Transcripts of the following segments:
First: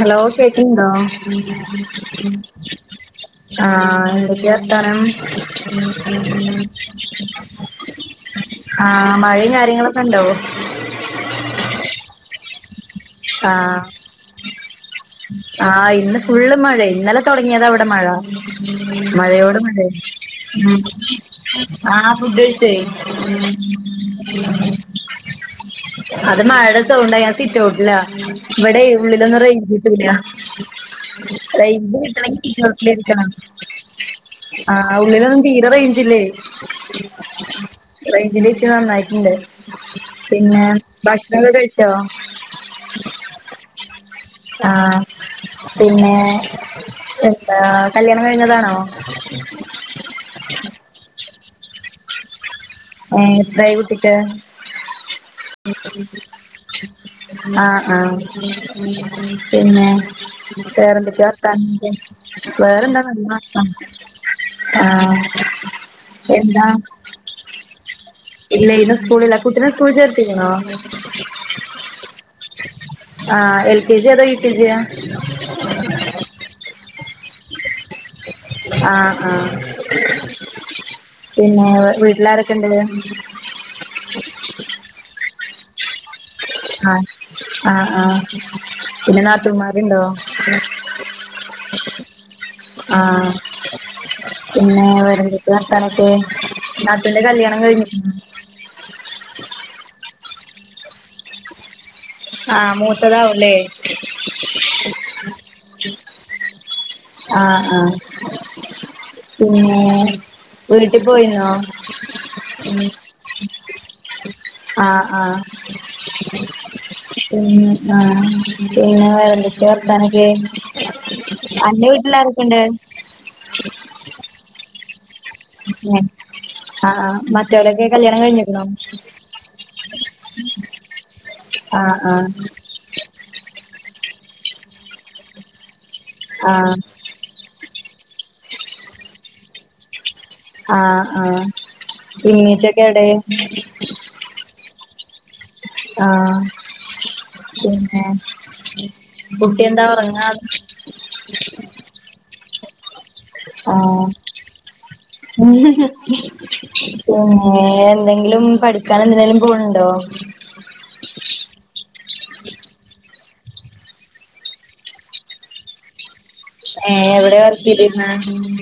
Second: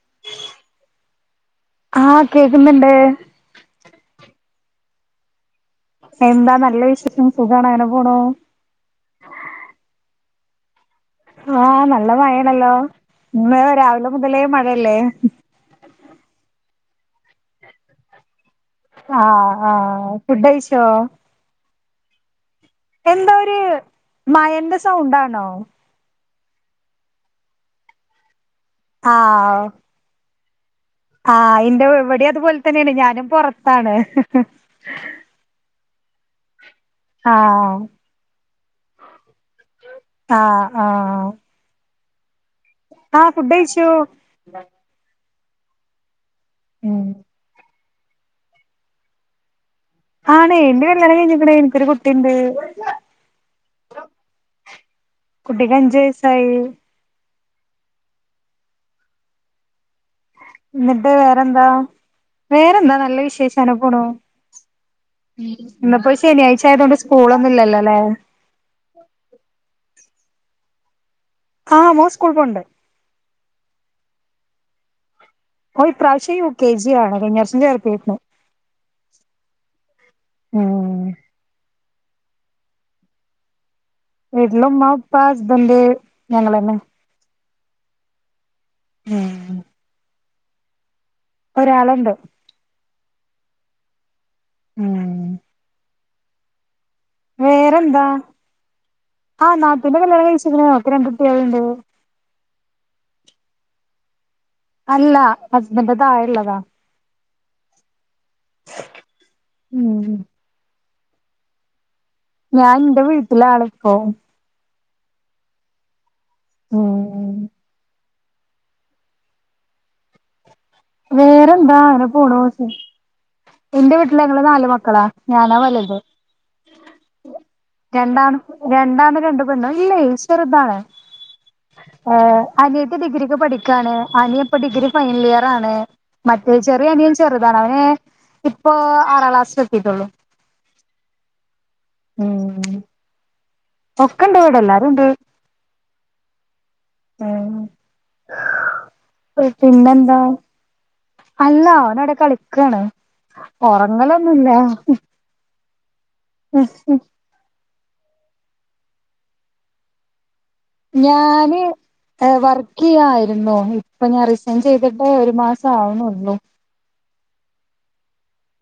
Hello കേക്ക്ന്ന്ണ്ടോ ആഹ് കേക്കുന്ന്ണ്ട് ആഹ് എന്തൊക്കെയ വർത്താനം എന്താ നല്ല വിശേഷം സുഖാണ് അങ്ങനെ പോണു ആഹ് മഴയും കാര്യങ്ങളൊക്കെ ഇണ്ടോ ആഹ് നല്ല മഴയാണല്ലോ ആ ഇന്ന് രാവിലെ മുതലേ മഴയല്ലേ ആഹ് ഇന്ന് ഫുള്ള് മഴ ഇന്നലെ തൊടങ്ങിയതാ ഇവിടെ മഴ ആഹ് മഴയോട് മഴ ആഹ് ഫുഡ് കഴിച്ചോ ആ ഫുഡ് ക [inaudible] എന്താ ഒരു മഴന്റെ സൗണ്ടാണോ അത് മഴയുടെ സൗണ്ടാ ഞാൻ സിറ്റൗട്ടില ഇവിടെ ഉള്ളിലൊന്നും ആഹ് റേഞ്ച് റേഞ്ച് ഇല്ല ആഹ് ഇന്റെ റേഞ്ച് ഇവിടെ കിട്ടണെങ്കി അതുപോലെ തന്നെയാണ് ഞാനും ഇരിക്കണം പൊറത്താണ് ആ ഉള്ളിലൊന്നും തീരെ റേഞ്ചില്ലേ ആഹ് [inaudible] റേഞ്ചിന്റെ ഇഷ്യൂ നന്നായിട്ടുണ്ട് പിന്നെ ആഹ് ആഹ് ഭക്ഷണൊക്കെ കഴി കഴിച്ചോ ആഹ് ഫുഡ് കഴിച്ചു ആഹ് പിന്നെ ഉം എന്താ കല്യാണം കഴിഞ്ഞതാണോ [inaudible] ആണ് എന്റെ കല്യാണം കഴിഞ്ഞിക്ക്ണ് എനിക്കൊരു കുട്ടിണ്ട് ഏഹ് എത്രായി കുട്ടിക്ക് കുട്ടിക്ക് അഞ്ചു വയസ്സായി ആഹ് ആഹ് പിന്നെ എന്നിട്ട് വേറെന്തൊക്കെയ വർത്താനം വേറെന്താ വേറെന്താ നല്ല വിശേഷം വർത്താനം അങ്ങനെ പോണു ആഹ് ഇന്നിപ്പോ ശനിയാഴ്ച എന്താ ആയതുകൊണ്ട് സ്കൂളൊന്നും ഇല്ലല്ലോ ല്ലേ ഇല്ല ഇന്ന് സ്കൂൾ ഇല്ല കുട്ട്നെ സ്കൂൾ ച്ചേർത്തീക്ക്‌ണോ ആഹ് മോ സ്കൂൾ പോണ്ട് ആഹ് എൽ കെ ജി അതാ യു കെ ജിയാ [inaudible] ഓ ഇ പ്രാവശ്യ യു കെ ജി ആണ് കഴിഞ്ഞ വർഷം ചേർത്തീക്ക്‌ണ് ആഹ് ആഹ് ഉം പിന്നെ വീട്ടിലാരൊക്കെ ഇണ്ട് വീട്ടില് ഉമ്മ ഉപ്പ ഹസ്ബൻഡ് ഞങ്ങളന്നെ ആഹ് ആഹ് ആഹ് പിന്നെ ഉം നാതൂന്മാർരുണ്ടോ ഒരാളുണ്ട് ആഹ് പിന്നെ ഉം വേറെന്തെക്കെ വർത്താനൊക്കെ നാത്തൂന്റെ കല്യാണം വേറെന്താ കഴിഞ്ഞിക്ക്‌ണോ ആഹ് നാത്തൂന്റെ കല്യാണം കഴിച്ച്ക്ക്‌ണ് ഓക്ക് രണ്ടുട്ടിയാള്ണ്ട് ആഹ് മൂത്തതാവും ല്ലേ അല്ല ഹസ്ബന്റെ താഴെള്ളതാ ആഹ് ആഹ് പിന്നെ ഉം വീട്ട് പോയിന്നോ ഞാൻ ൻന്റെ വീട്ട്ലാണ് ഇപ്പോ ആഹ് ആഹ് ഉം പിന്നെ ആഹ് പിന്നെ വേറെന്തെക്കെ വർത്താനൊക്കെ വേറെന്താ അന്റെ വീട്ടിലാരൊക്കെണ്ട് ഇന്റെ വീട്ടില് ഞങ്ങള് നാല് മക്കളാ ഞാനാ വല്ത് ആഹ് ആഹ് മറ്റോലൊക്കെ കല്യാണം രണ്ടാണ്, കഴിഞ്ഞിക്കണോ രണ്ടാണും രണ്ടു പെപെണ്ണും ഇല്ലേയ് ചെറുതാണ് ആഹ് ആഹ് ത്തി ഡിഗ്രി ക്ക്‌ പഠിക്കാണ്. അനിയപ്പം ഡിഗ്രി ഫൈനൽ ഇയറാണ് മറ്റെ ആഹ് ചെറിയ അനിയൻ ചെ ചെറ്താണ് അവന് ഇപ്പൊ ആറാം ക്ലാസിലെത്തീട്ടൊള്ളൂ ആഹ് ആഹ് [unintelligible] റ്റൊക്കെ ഏടെ ഒക്കെ ഇണ്ട് ഇവിടെ എല്ലാരും ഉണ്ട് ആഹ് ഉം പിന്നെ കുട്ടി ന്താ പിന്നെന്താ ഒറങ്ങാ അല്ല ഓനവ്ടെ കളിക്കാണ് ഒറങ്ങലൊന്നും ല്ല [unintelligible] നെ ഏഹ് എന്തെങ്കിലും പഠിക്കാൻ എന്തിനെലും പോണ് ണ്ടോ ഞാന് ഏഹ് വർക്കെയ്യായിരുന്നു ഇപ്പൊ ഞാൻ റിസൈൻ ചെയ്തിട്ട് ഒരു മാസാവ്ണൊള്ളൂ ഏഹ് എവിടെ വർക്കെയ്തീന്ന്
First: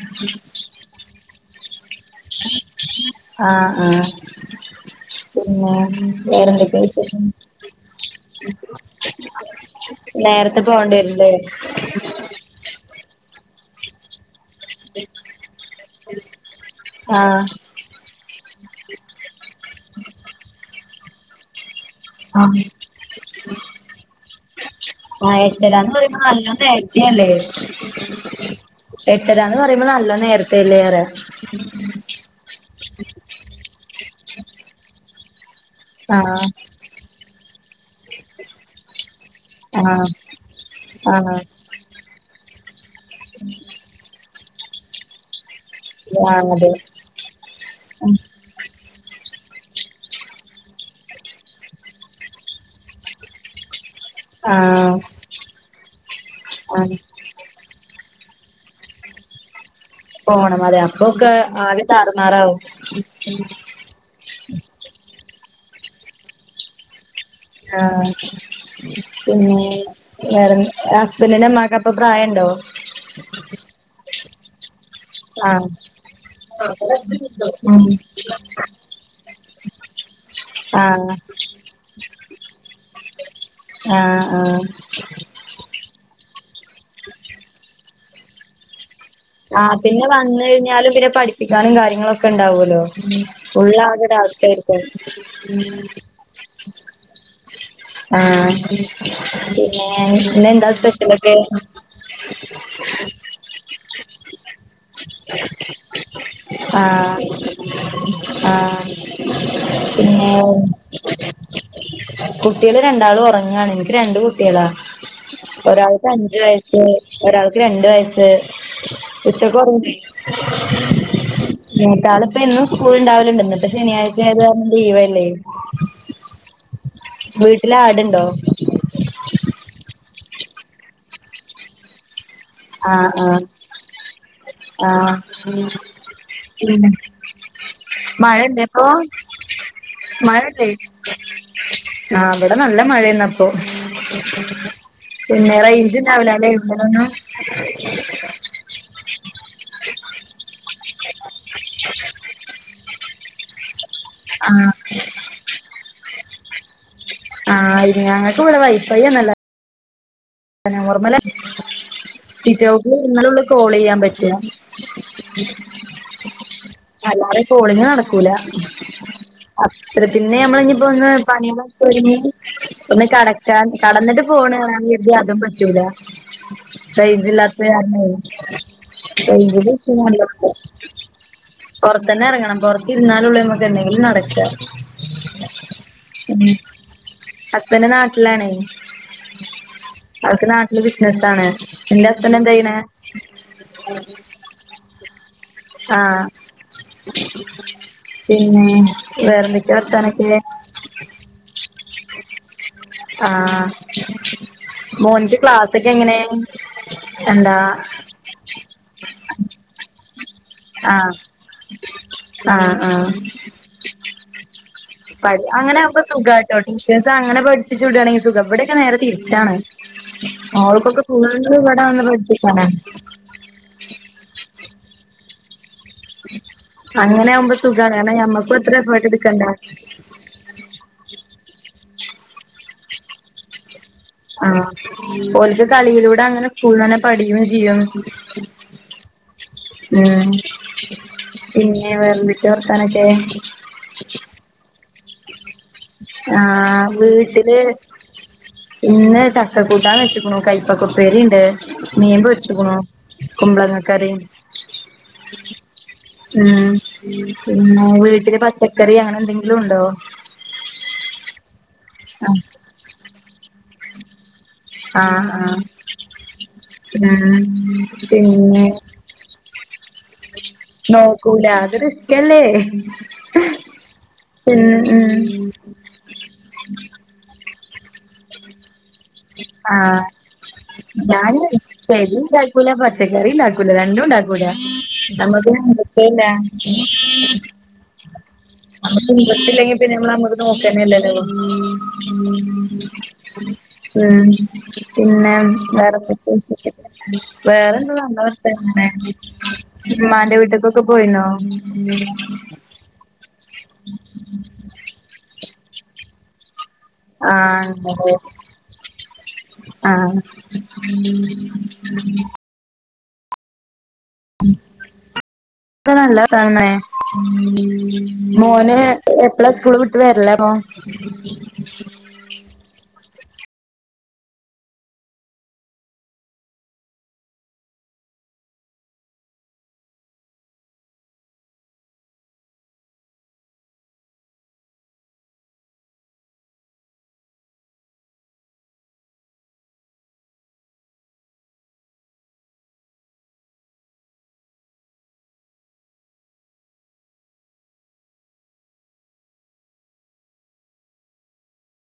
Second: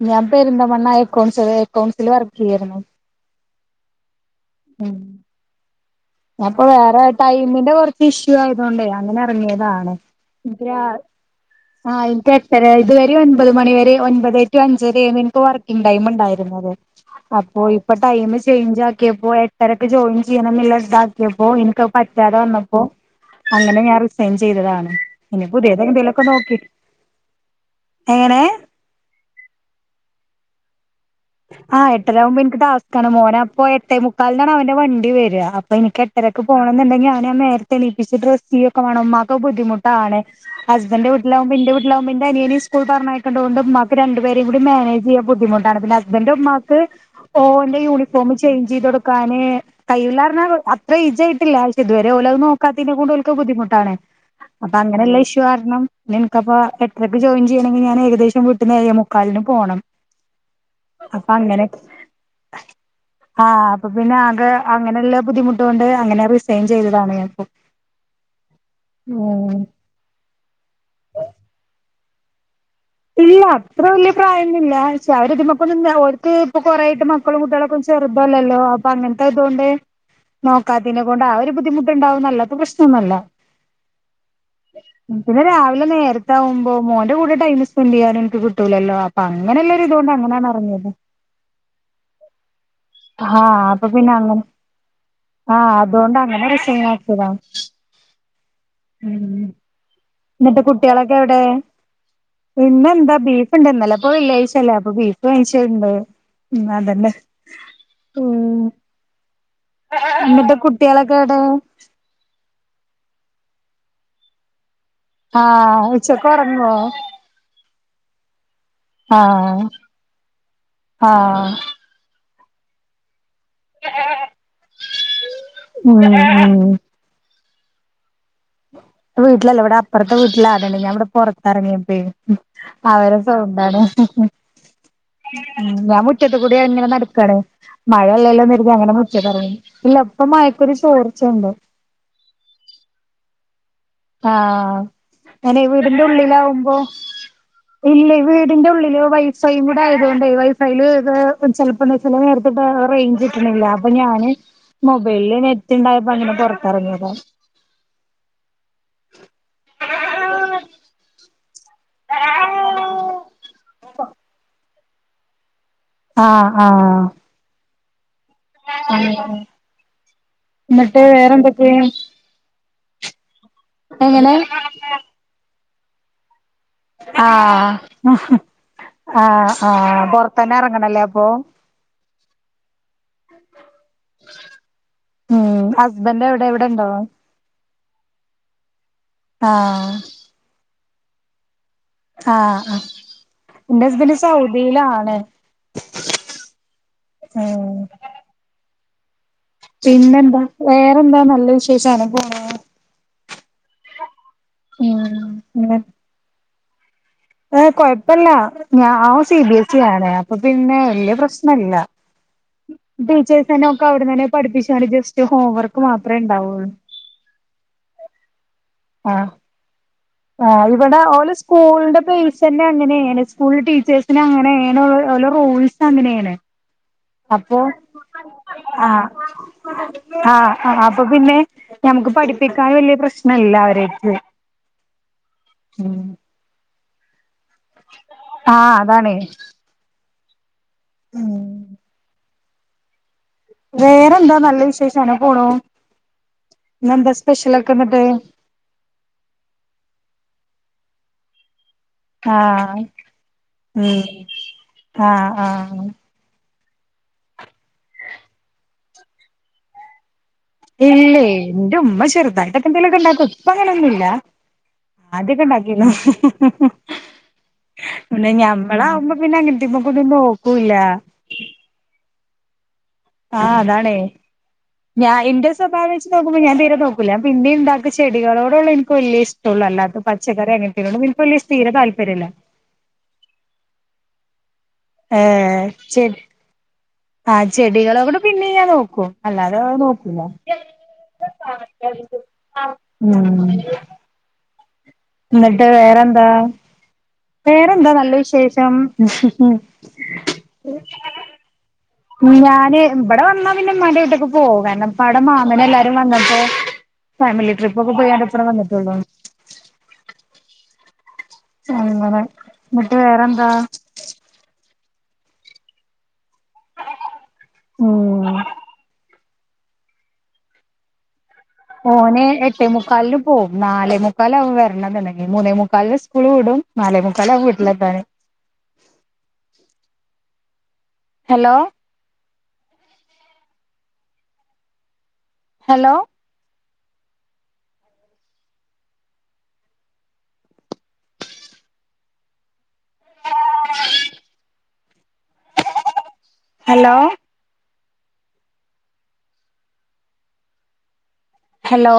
ഞാൻ പെര്ന്ത മണ്ണ എക്കൗൺസില് എക്കൗൺസില് വർക്കെയ്യാര്ന്നു ആഹ് ആഹ് പിന്നെ ഞാ പ്പൊ വേറെന്തൊക്കെയാ വേറെ വിശേഷം ടൈമിന്റെ കുറച്ച് ഇഷ്യൂ ആയതൊണ്ടേ അങ്ങനെ എറങ്ങിതാണ് നേരത്തെ പോൺണ്ടെരും ല്ലേ ആഹ് ഇന്ക് എട്ടര ഇതുവരെ ഒൻപത് മണിവരെ ഒൻപതെ ടു അഞ്ചരെയ്ന്നു ഇൻക്ക് വർക്കിങ്‌ ടൈം ഇണ്ടായിരുന്നത് ആഹ് അപ്പോ ഇ ഇപ്പ ടൈമ് ചേഞ്ച് ആക്കിയപ്പോ എട്ടരക്ക് ജോയിൻ ചെയ്യണം ന്ന്ള്ളതാക്കിയപ്പോ ഇൻക്ക്‌ പറ്റാതെ ആഹ് വന്നപ്പോ അങ്ങനെ ഞാൻ റിസൈൻ ചെയ്തതാണ് ആ ഇനി എട്ടരാന്ന് പറയുമ്പോ പുതിയതെന്തേലൊക്കെ നല്ല നോക്കി എങ്ങനെ എട്ടരന്ന് പറയുമ്പോ നല്ല നേരത്തല്ലേറെ ആഹ് എട്ടരാവുമ്പോ ഇൻക്ക് ടാസ്ക്കാണ് മോനെ അപ്പൊ എട്ടേ മുക്കാലിനാണ് അവന്റെ വണ്ടി വെര അപ് പ്പ നിക്ക് എട്ടരക്ക് ആഹ് പോണം ന്നുണ്ടെങ്കി അവനെ ഞാൻ നേരത്തെ എണീപ്പിച്ച് ഡ്രെസ്സെയ്യൊക്കെ വാണം മ്മാ ക്ക്‌ ആഹ് ബുദ്ധിമുട്ടാണ് ഹസ്ബൻന്റെ ആഹ് വീട്ടിലാവുംമ്പോ ഇന്റെ വീട്ടിലാവുംമ്പോ ന്റെ അനിയനിം സ്കൂൾ പറഞ്ഞയക്കണ്ടോണ്ട് ഇമ്മാക് രണ്ട് ണ്ട് പേരേം കൂടി മാനെജെയ്യാൻ ബുദ്ധി മുട്ടാണ് പിന്നെ ഹസ്ബൻഡെ ആഹ് അതെ ഉമ്മാക് ഓന്റെ യൂണിഫോമ് ചെയ്ഞ്ചേയ് തൊട്ക്കാന് കൈയൂള്ളാന്നാർ അത്രേ ഏജായിട്ടില്ല ഇതുവരെ ഓലത് നോക്കാത്തേൻ്റെ കൊണ്ട് ഓൽക്ക് ബുദ്ധിമുട്ടാണ് അപ്പൊ ആഹ് അങ്ങനുള്ള ഇഷ്യു കാരണം നിനക്കപ്പ ആഹ് എട്ടരയ്ക്ക് ജോയി [unintelligible] ണെങ്കി ഞാൻ ഏകദേശം വീട്ടീന്ന് ഏഴേ മുക്കാലിന് പോണം. പോണം അതെ അപ്പൊക്കെ അപ്പൊ അങ്ങനെ ആകെ താറുമാറാവും ആഹ് അപ്പൊ പിന്നെ ആകെ അങ്ങനെയുള്ള ബുദ്ധിമുട്ടുകൊണ്ട് അങ്ങനെ റീസൈൻ ചെയ്തതാണ് ഞാൻ. ആഹ് ഉം പിന്നെ വേറെന്ത ഹസ്ബന്റിന്റെ ഉമ്മാക്ക് അപ്പൊ പ്രായം ഉണ്ടോ? ഇല്ല അത്ര വല്യ പ്രായംന്നില്ല ക്ഷെ ആഹ് അവര്ത്മക്കെന്നും ഓര്ക്ക് ഇപ്പൊ കൊറായായിട്ട് മക്കളും കുട്ടികളൊക്കെ ഉം ചെറുതല്ലല്ലോ അപ്പൊ അങ്ങനത്തെ ഇതുകൊണ്ട് നോക്കാത്തേന ആഹ് ആഹ് കൊണ്ട് ആ ഒരു ബുദ്ധിമു [unintelligible] ഇപ്പൊ പ്രശ്നൊന്നൂല്ല ആഹ് പിന്നെ രാവിലെ നേരത്താവുമ്പോ മോന്റെ കൂടെ ടൈം സ്പെൻഡ് കൂടെ ചെയ്യാനും എനിക്ക്കിട്ടൂലല്ലോ ആഹ് പിന്നെ വന്ന് കഴിഞ്ഞാലും ഇവരെ പഠിപ്പിക്കാനും കാര്യങ്ങളൊക്കെ ഉണ്ടാവൂലോ ആഹ് അപ്പൊ പിന്നെ അങ്ങനെ ആഹ് [unintelligible] [inaudible] അതുകൊണ്ട് അങ്ങനെ റിസൈനാക്കിയതാ ആഹ് പിന്നെ എന്നിട്ട് ഇന്നെന്താ കുട്ടികളൊക്കെ സ്പെഷ്യലൊക്കെ എവിടെ? പിന്നെ എന്താ ബീഫുണ്ട് ഇന്നലെപ്പോ വെള്ളിയാഴ്ച്ചല്ലേ അപ്പൊ ബീഫ് വാങ്ങിച്ചെണ്ട്. ഉം അതന്നെ ആഹ് ഉം ആഹ് പിന്നെ എന്നിട്ട് കുട്ടികളൊക്കെ ഏടെ? കുട്ടീള് രണ്ടാളും ഒറങ്ങാണ് എനിക്ക് രണ്ട് കുട്ടീളാ ആഹ് ഒരാൾക്ക് ഉച്ചക്ക് അഞ്ചു ഉറങ്ങുവോ വയസ്സ് ഒരാൾക്ക് രണ്ട് വയസ് ഉച്ചക്ക് ആഹ് ഉറങ്ങി ആഹ് [unintelligible] മൂത്താള് ഇപ്പം എന്നും സ്കൂൾ ഉണ്ടാവലുണ്ട് ഇന്നിപ്പൊ ശനിയാഴ്ച ആയതു കാരണം ലീവല്ലേ? [unintelligible] വീട്ടിലാടുണ്ടോ? വീട്ടിലല്ല ഇവിടെ അപ്പുറത്തെ വീട്ടിലാടുണ്ട് ഞാൻ ഇവിടെ പുറത്തിറങ്ങിട്ട് ആഹ് അവരെ സൗണ്ടാണ് ആഹ് ആഹ് ഉം ഞാൻ മുറ്റത്ത് കൂടി ഇങ്ങനെ നടക്കാണ് മഴയല്ല മഴ ഇല്ലെന്ന് ഇണ്ടേ കരുതി ഇപ്പൊ അങ്ങനെ മുറ്റത്തെറങ്ങി ഇല്ല ഇപ്പ മയക്കൊരു ചോർച്ചയുണ്ട്. ആഹ് ഇവിടെ നല്ല മഴെണ് ആഹ് പിന്നെ അങ്ങനെ വീടിന്റെ റേഞ്ച്ഉണ്ടാവൂലല്ലേ ഉള്ളിലാവുമ്പോ [unintelligible] ഇല്ല വീടിന്റെ ഉള്ളില് വൈ ഫ്ളൈവുടായതുകൊണ്ടേ വൈ ഫൈയിൽ ഇത് ചെലപ്പോ [unintelligible] നേരത്ത് റേഞ്ച് അപ്പൊ ഞാന് ആ മൊബൈലിൽ നെറ്റ്ണ്ടായപ്പോ അങ്ങനെ പുറത്തിറങ്ങിയതാ. ആഹ് ഞങ്ങക്ക് ഇവിടെ വൈഫൈന്നല്ല [inaudible] നോർമ്മല സിറ്റൗട്ടില് നിന്നാലേള്ള് കോൾ ചെയ്യാൻ പറ്റ ആഹ് ആഹ് കോളിങ്ങ് നടക്കൂല അങ്ങനെ അപ്പ പിന്നെ ഞമ്മള് ഇപ്പോ എന്നിട്ട് ഒന്ന് പണി വേറെന്തൊക്കെ [unintelligible] ഒന്ന് കെടക്കാൻ കെടന്നിട്ട് എങ്ങനെ ഫോണ് [unintelligible] അതും പറ്റൂല റെയ്ഞ്ച് ഇല്ലാത്ത ആഹ് കാരണെ ആഹ് ആഹ് പൊറ്ത്തന്നെ ഇറങ്ങണല്ലേ അപ്പൊ പുറത്തന്നെ ഇറങ്ങണം പൊറത്ത് ഇരുന്നാലേ ഉള്ളു നമ്മുക്ക് എന്തെങ്കിലും നടക്കാ ഉം ഹസ്ബന്റ് എവിടെ ഇവിടെ ഉണ്ടോ? ഹസ്ബന്റ് നാട്ടിലാണ് ആഹ് അവർക്ക് നാട്ടില് ബിസിനസ് ആണ്. ആഹ് ആഹ് എന്റെ ഹസ്ബന്റ് സൗദിയിലാണ്. ആഹ് ആഹ പിന്നെ വേറെ ന്ത പിന്നെന്താ വേറെന്താ നല്ല വിശേഷമാണ് ആഹ് മോന്റെ ക്ലാസ് ഉം ഒക്കെ എങ്ങനെ എന്താ ഏഹ് കൊഴപ്പില്ല ഞാൻ ആവൻ സി ബി എസ് ഇ ആണ് അപ്പൊ പിന്നെ ആഹ് വലിയ പ്രശ്നല്ല ആഹ് ആഹ് ടീച്ചേഴ്സ് തന്നെ ഒക്കെ അവിടെന്നെ പഠിപ്പിച്ച ജസ്റ്റ് പഠി ഹോം അങ്ങനെ വർക്ക് ആവുമ്പോ മാത്രമേ സുഖാട്ടോ ഉണ്ടാവുള്ളൂ അങ്ങനെ പഠിച്ചു വിടുവാണെകിൽ സുഖ എവിടൊക്കെ നേരെ ആഹ് തിരിച്ചാണ് ആഹ് ഇവിടെ മോൾക്കൊക്കെ ഓള് ഫുള്ള് ഇവിടെ സ്കൂളിന്റെ വന്ന് ബേസ് തന്നെ പഠിപ്പിക്കാനാ അങ്ങനെയാണ് സ്കൂളിൽ ടീച്ചേഴ്സിന് അങ്ങനെയാണ് റോൾസ് അങ്ങനെയാണ് അങ്ങനെ ആകുമ്പോ അപ്പൊ സുഖാണ് ഞമ്മക്കും അത്ര എഫേർട്ട് ആഹ് എടുക്കണ്ട ആഹ് ആഹ് അപ്പൊ പിന്നെ ഞമുക്ക് പഠിപ്പിക്കാൻ വലിയ പ്രശ്നല്ല അവരെ ആഹ് ഓൾക് കളിയിലൂടെ അങ്ങനെ സ്കൂൾ തന്നെ പഠിക്കും ചെയ്യും ആഹ് അതാണേ ഉം ഉം പിന്നെ വേറെ എന്തൊക്കെയാ വേറെന്താ നല്ല വിശേഷന് പോണു ആഹ് ഇന്നെന്താ വീട്ടില് സ്പെഷ്യലൊക്കെ എന്നിട്ട് പിന്നെ ചക്കക്കൂട്ടാന്ന് വെച്ചീക്കാണു കൈപ്പക്കപ്പേരി ഉണ്ട് മീൻ പൊരിച്ചെക്കാണു ആഹ് കുമ്പളങ്ങ ഉം കറി ആഹ് ആഹ് ഉം പിന്നെ വീട്ടില് പച്ചക്കറി അങ്ങനെ എന്തെങ്കിലും ഉണ്ടോ ഇല്ലേ എന്റെ ഉമ്മ ആഹ് ചെറുതായിട്ട് എന്തേലൊക്കെ ഉണ്ടാക്കും ഇപ്പ അങ്ങനെ ഒന്നും ഇല്ല ആഹ് ആഹ് ആദ്യമൊക്കെ ആഹ് ഉണ്ടാക്കിനു ഉം പിന്നെ ഞമ്മള് ആവുമ്പോ പിന്നെ [unintelligible] കൂടാതെ വെക്കല്ലേ ആഹ് അതാണേ ഞാൻ എന്റെ സ്വഭാവം വെച്ചിട്ട് നോക്കുമ്പോ ഞാൻ തീരെ നോക്കൂല്ല പിന്നെ ഉണ്ടാക്ക ചെടികളോടുള്ള വലിയ ഇഷ്ടള്ള അല്ലാത്ത ആഹ് പച്ചക്കറി അങ്ങനതേയോട് എനിക്ക് വലിയ തീരെ താല്പര്യമില്ല ആക്കൂല പച്ചക്കറി ഉണ്ടാക്കൂല രണ്ടും ഉണ്ടാക്കൂല ഏഹ് നമ്മുല്ല ചെ ആഹ് ചെടികളോട് പിന്നേം ഞാൻ നമ്മക്ക് നോക്കും ഇന്റെരെസ്റ്റ് അല്ലാതെ ഇല്ലെങ്കിൽ പിന്നെ നോക്കൂല നമ്മള് നോക്കേണ്ടത് ഇല്ലാലോ [inaudible] ഉം ഉം പിന്നെ എന്നിട്ട് വേറെ വേറെന്താ എന്തൊക്കെ വിശേഷം വേറെ വേറെന്താ നല്ല എന്ത് [unintelligible] വിശേഷം ഇമ്മന്റെ വീട്ടിൽ ഒക്കെ പോയിരുന്നോ ഉം ഞാന് ഇവിടെ വന്നാ പിന്നെ ഇമ്മന്റെ വീട്ടേക്ക് പോകും കാരണം ഇപ്പ അവിടെ മാമനും എല്ലാരും വന്നപ്പോ ഫാമിലി ആഹ് ട്രിപ്പ് ഒക്കെ പോയി ഇപ്പഴേ വന്നിട്ടുള്ളൂ ആഹ് [unintelligible] അങ്ങനെ എന്നിട്ട് വേറെന്താ [inaudible] ഉം മോന് എപ്പളാ സ്കൂള് വിട്ട് വരണേ മോന് എട്ടേ മുക്കാലിൽ പോകും നാലേ മുക്കാല് അവും വരണത്ണ്ടെങ്കിൽ മൂന്നേ മുക്കാലിൽ സ്കൂൾ വിടും നാലെ മുക്കാൽ ആവും വീട്ടിൽ എത്താൻ ഹലോ ഹലോ ഹലോ ഹലോ